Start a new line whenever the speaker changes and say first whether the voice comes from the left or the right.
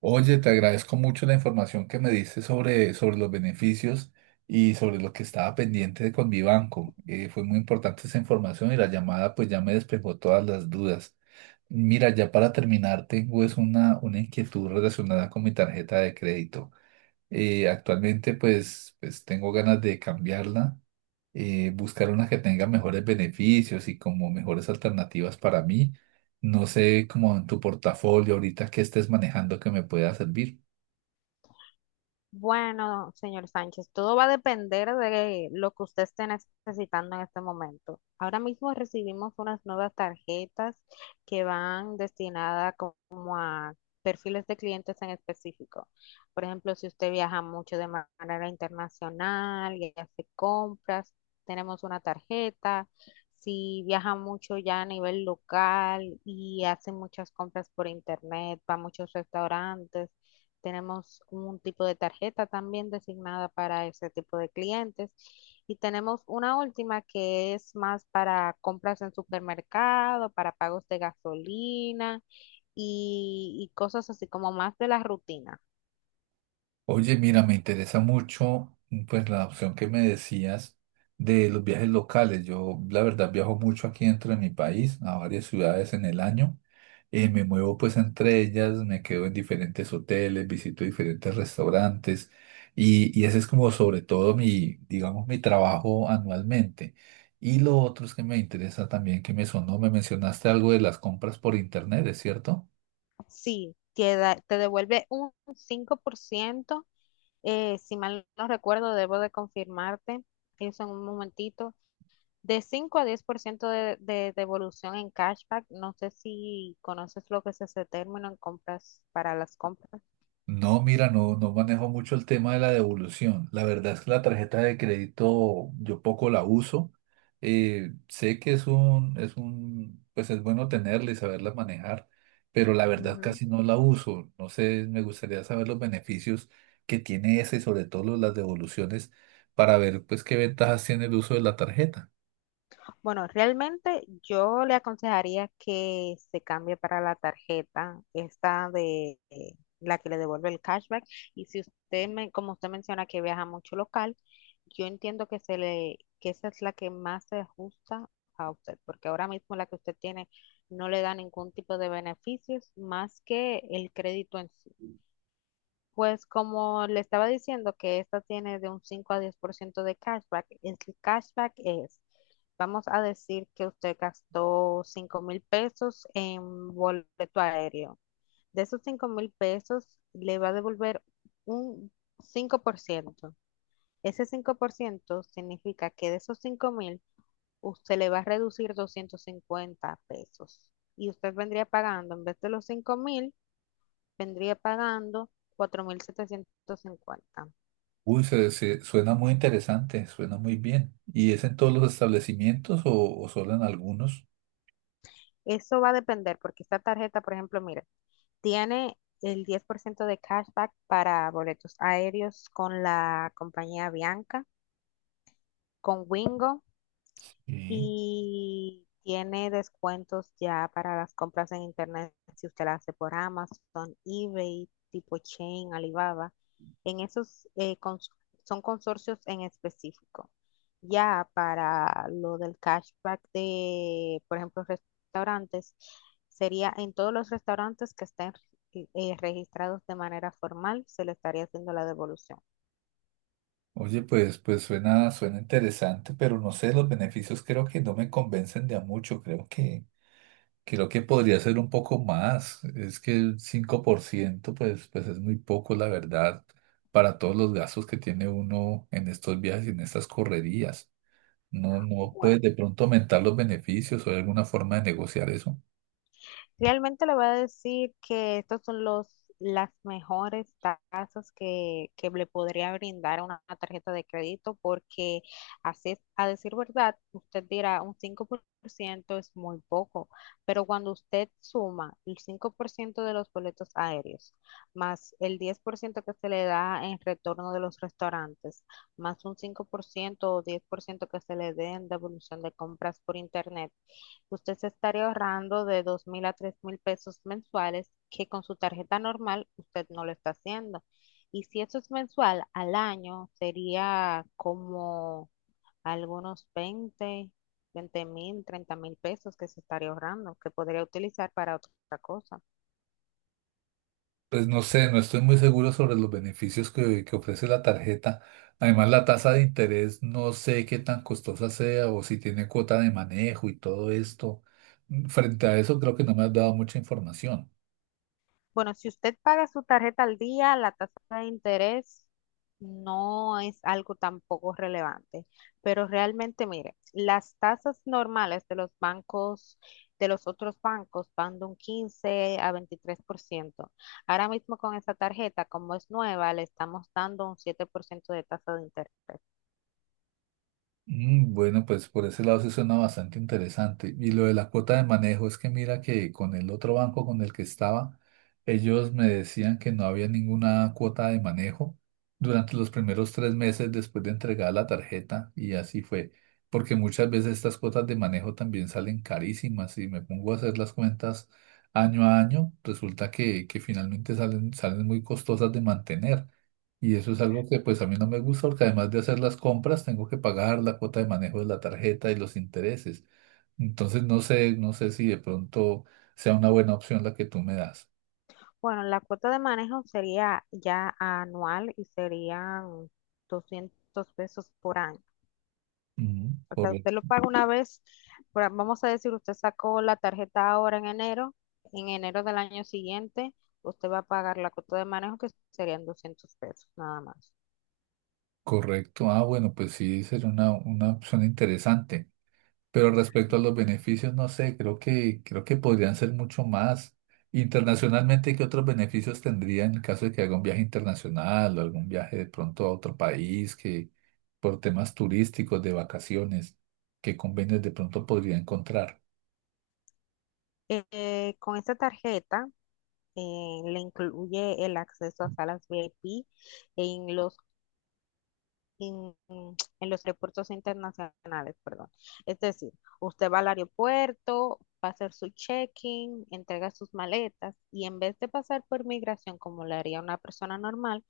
right: Oye, te agradezco mucho la información que me diste sobre los beneficios y sobre lo que estaba pendiente de- con mi banco. Fue muy importante esa información y la llamada pues ya me despejó todas las dudas. Mira, ya para terminar, tengo es una inquietud relacionada con mi tarjeta de crédito. Actualmente pues tengo ganas de cambiarla, buscar una que tenga mejores beneficios y como mejores alternativas para mí. No sé, como en tu portafolio ahorita que estés manejando que me pueda servir.
left: Bueno, señor Sánchez, todo va a depender de lo que usted esté necesitando en este momento. Ahora mismo recibimos unas nuevas tarjetas que van destinadas como a perfiles de clientes en específico. Por ejemplo, si usted viaja mucho de manera internacional y hace compras, tenemos una tarjeta. Si viaja mucho ya a nivel local y hace muchas compras por internet, va a muchos restaurantes, tenemos un tipo de tarjeta también designada para ese tipo de clientes. Y tenemos una última que es más para compras en supermercado, para pagos de gasolina y cosas así como más de la rutina.
right: Oye, mira, me interesa mucho, pues la opción que me decías de los viajes locales. Yo la verdad viajo mucho aquí dentro de mi país, a varias ciudades en el año. Me muevo pues entre ellas, me quedo en diferentes hoteles, visito diferentes restaurantes y ese es como sobre todo mi, digamos, mi trabajo anualmente. Y lo otro es que me interesa también, que me sonó, me mencionaste algo de las compras por internet, ¿es cierto?
left: Sí, te devuelve un 5%, si mal no recuerdo, debo de confirmarte eso en un momentito, de 5 a 10% de devolución en cashback. No sé si conoces lo que es ese término en compras para las compras.
right: No, mira, no, no manejo mucho el tema de la devolución. La verdad es que la tarjeta de crédito yo poco la uso. Sé que es un, pues es bueno tenerla y saberla manejar, pero la verdad
left: Ujú.
right: casi no la uso. No sé, me gustaría saber los beneficios que tiene esa y sobre todo lo- las devoluciones para ver pues qué ventajas tiene el uso de la tarjeta.
left: Bueno, realmente yo le aconsejaría que se cambie para la tarjeta, esta de la que le devuelve el cashback. Y si usted, me, como usted menciona que viaja mucho local, yo entiendo que, se le, que esa es la que más se ajusta a usted, porque ahora mismo la que usted tiene no le da ningún tipo de beneficios más que el crédito en sí. Pues como le estaba diciendo que esta tiene de un 5 a 10% de cashback, el cashback es, vamos a decir que usted gastó 5.000 pesos en boleto aéreo. De esos 5.000 pesos le va a devolver un 5%. Ese 5% significa que de esos 5 mil usted le va a reducir 250 pesos. Y usted vendría pagando en vez de los 5.000, vendría pagando 4.750.
right: Uy, se- suena muy interesante, suena muy bien. ¿Y es en todos los establecimientos o solo en algunos?
left: Eso va a depender porque esta tarjeta, por ejemplo, mira, tiene el 10% de cashback para boletos aéreos con la compañía Bianca, con Wingo.
right: Sí.
left: Y tiene descuentos ya para las compras en internet si usted las hace por Amazon, eBay, tipo Chain, Alibaba. En esos son consorcios en específico. Ya para lo del cashback de, por ejemplo, restaurantes, sería en todos los restaurantes que estén registrados de manera formal, se le estaría haciendo la devolución.
right: Oye, pues, pues suena interesante, pero no sé, los beneficios creo que no me convencen de a mucho. Creo que podría ser un poco más. Es que el 5%, pues es muy poco, la verdad, para todos los gastos que tiene uno en estos viajes y en estas correrías. No, no puedes
left: Bueno.
right: de pronto aumentar los beneficios o hay alguna forma de negociar eso.
left: Realmente le voy a decir que estos son los, las mejores tasas que le podría brindar a una tarjeta de crédito porque así, es- a decir verdad, usted dirá un cinco por ciento es muy poco, pero cuando usted suma el 5% de los boletos aéreos, más el 10% que se le da en retorno de los restaurantes, más un 5% o 10% que se le dé en devolución de compras por internet, usted se estaría ahorrando de 2.000 a 3.000 pesos mensuales que con su tarjeta normal usted no lo está haciendo. Y si eso es mensual al año, sería como algunos 20, 20.000, 30.000 pesos que se estaría ahorrando, que podría utilizar para otra cosa.
right: Pues no sé, no estoy muy seguro sobre los beneficios que ofrece la tarjeta. Además, la tasa de interés no sé qué tan costosa sea o si tiene cuota de manejo y todo esto. Frente a eso, creo que no me has dado mucha información.
left: Bueno, si usted paga su tarjeta al día, la tasa de interés no es algo tampoco relevante, pero realmente, mire, las tasas normales de los bancos, de los otros bancos, van de un 15 a 23%. Ahora mismo con esa tarjeta, como es nueva, le estamos dando un 7% de tasa de interés.
right: Bueno, pues por ese lado se suena bastante interesante. Y lo de la cuota de manejo es que mira que con el otro banco con el que estaba, ellos me decían que no había ninguna cuota de manejo durante los primeros 3 meses después de entregar la tarjeta y así fue. Porque muchas veces estas cuotas de manejo también salen carísimas y me pongo a hacer las cuentas año a año, resulta que finalmente salen muy costosas de mantener. Y eso es algo que pues a mí no me gusta porque además de hacer las compras tengo que pagar la cuota de manejo de la tarjeta y los intereses. Entonces no sé, no sé si de pronto sea una buena opción la que tú me das.
left: Bueno, la cuota de manejo sería ya anual y serían 200 pesos por año.
right: Ujú,
left: O
right: corre-
left: usted lo paga una vez, por vamos a decir, usted sacó la tarjeta ahora en enero del año siguiente, usted va a pagar la cuota de manejo que serían 200 pesos, nada más.
right: correcto. Ah, bueno, pues sí, sería una opción interesante. Pero respecto a los beneficios, no sé, creo que podrían ser mucho más. Internacionalmente, ¿qué otros beneficios tendría en el caso de que haga un viaje internacional o algún viaje de pronto a otro país que por temas turísticos, de vacaciones, qué convenios de pronto podría encontrar?
left: Con esta tarjeta le incluye el acceso a salas VIP en los, en, en los aeropuertos internacionales, perdón. Es decir, usted va al aeropuerto, va a hacer su check-in, entrega sus maletas y en vez de pasar por migración como lo haría una persona normal,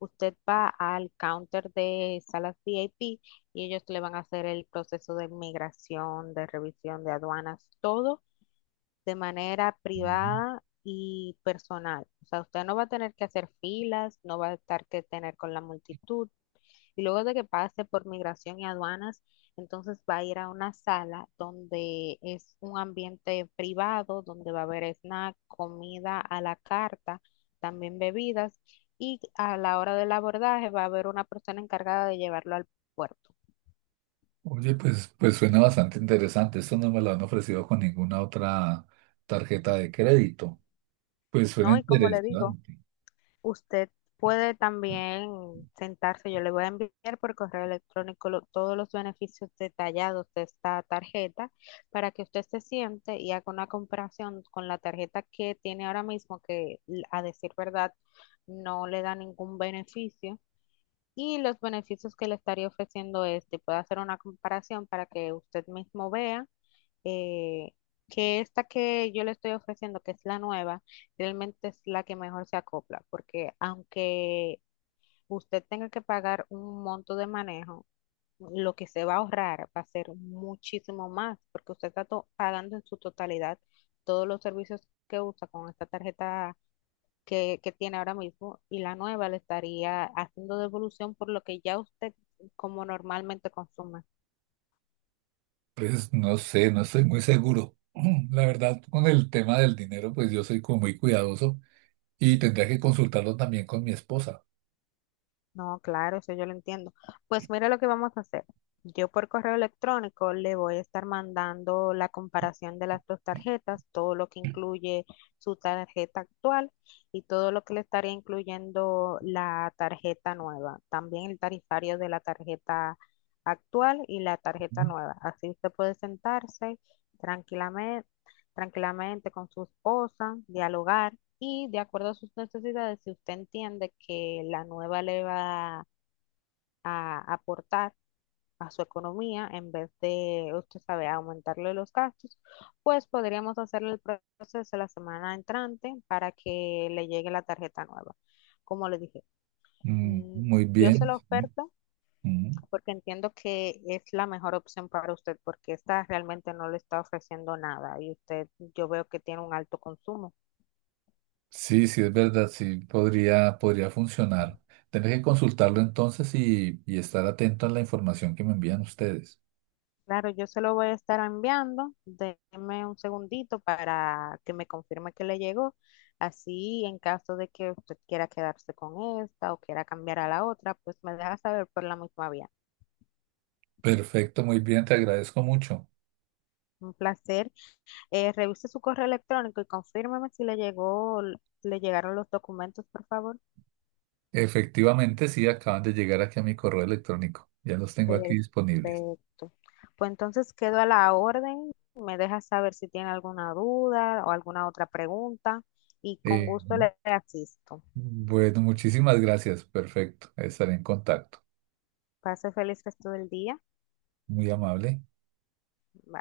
left: usted va al counter de salas VIP y ellos le van a hacer el proceso de migración, de revisión de aduanas, todo de manera
right: Mm.
left: privada y personal. O sea, usted no va a tener que hacer filas, no va a estar que tener con la multitud. Y luego de que pase por migración y aduanas, entonces va a ir a una sala donde es un ambiente privado, donde va a haber snack, comida a la carta, también bebidas. Y a la hora del abordaje va a haber una persona encargada de llevarlo al puerto,
right: Oye, pues, pues suena bastante interesante. Esto no me lo han ofrecido con ninguna otra tarjeta de crédito. Pues suena
left: ¿no? Y como le digo,
right: interesante.
left: usted puede también sentarse, yo le voy a enviar por correo electrónico todos los beneficios detallados de esta tarjeta para que usted se siente y haga una comparación con la tarjeta que tiene ahora mismo, que a decir verdad no le da ningún beneficio. Y los beneficios que le estaría ofreciendo este, puede hacer una comparación para que usted mismo vea eh, que esta que yo le estoy ofreciendo, que es la nueva, realmente es la que mejor se acopla, porque aunque usted tenga que pagar un monto de manejo, lo que se va a ahorrar va a ser muchísimo más, porque usted está pagando en su totalidad todos los servicios que usa con esta tarjeta que tiene ahora mismo y la nueva le estaría haciendo devolución por lo que ya usted como normalmente consume.
right: Pues no sé, no estoy muy seguro. La verdad, con el tema del dinero, pues yo soy como muy cuidadoso y tendría que consultarlo también con mi esposa.
left: No, claro, eso yo lo entiendo. Pues mira lo que vamos a hacer. Yo por correo electrónico le voy a estar mandando la comparación de las dos tarjetas, todo lo que incluye su tarjeta actual y todo lo que le estaría incluyendo la tarjeta nueva. También el tarifario de la tarjeta actual y la tarjeta
right: Ujú.
left: nueva. Así usted puede sentarse tranquilamente, tranquilamente con su esposa, dialogar y de acuerdo a sus necesidades, si usted entiende que la nueva le va a aportar a su economía en vez de, usted sabe, aumentarle los gastos, pues podríamos hacerle el proceso la semana entrante para que le llegue la tarjeta nueva. Como le dije,
right: Mm,
left: mm,
right: muy
left: yo se
right: bien.
left: la oferto
right: Ujú.
left: porque entiendo que es la mejor opción para usted, porque esta realmente no le está ofreciendo nada y usted, yo veo que tiene un alto consumo.
right: Sí, sí, es verdad, sí, podría, podría funcionar. Tendré que consultarlo entonces y estar atento a la información que me envían ustedes.
left: Claro, yo se lo voy a estar enviando. Deme un segundito para que me confirme que le llegó. Así, en caso de que usted quiera quedarse con esta o quiera cambiar a la otra, pues me deja saber por la misma vía.
right: Perfecto, muy bien, te agradezco mucho.
left: Un placer. Revise su correo electrónico y confírmeme si le llegó, le llegaron los documentos, por favor.
right: Efectivamente, sí, acaban de llegar aquí a mi correo electrónico. Ya los tengo aquí disponibles.
left: Perfecto. Pues entonces quedo a la orden. Me deja saber si tiene alguna duda o alguna otra pregunta y con
right: Eh,
left: gusto le asisto.
right: bueno, muchísimas gracias. Perfecto, estaré en contacto.
left: Pase feliz resto del día.
right: Muy amable.
left: Bye.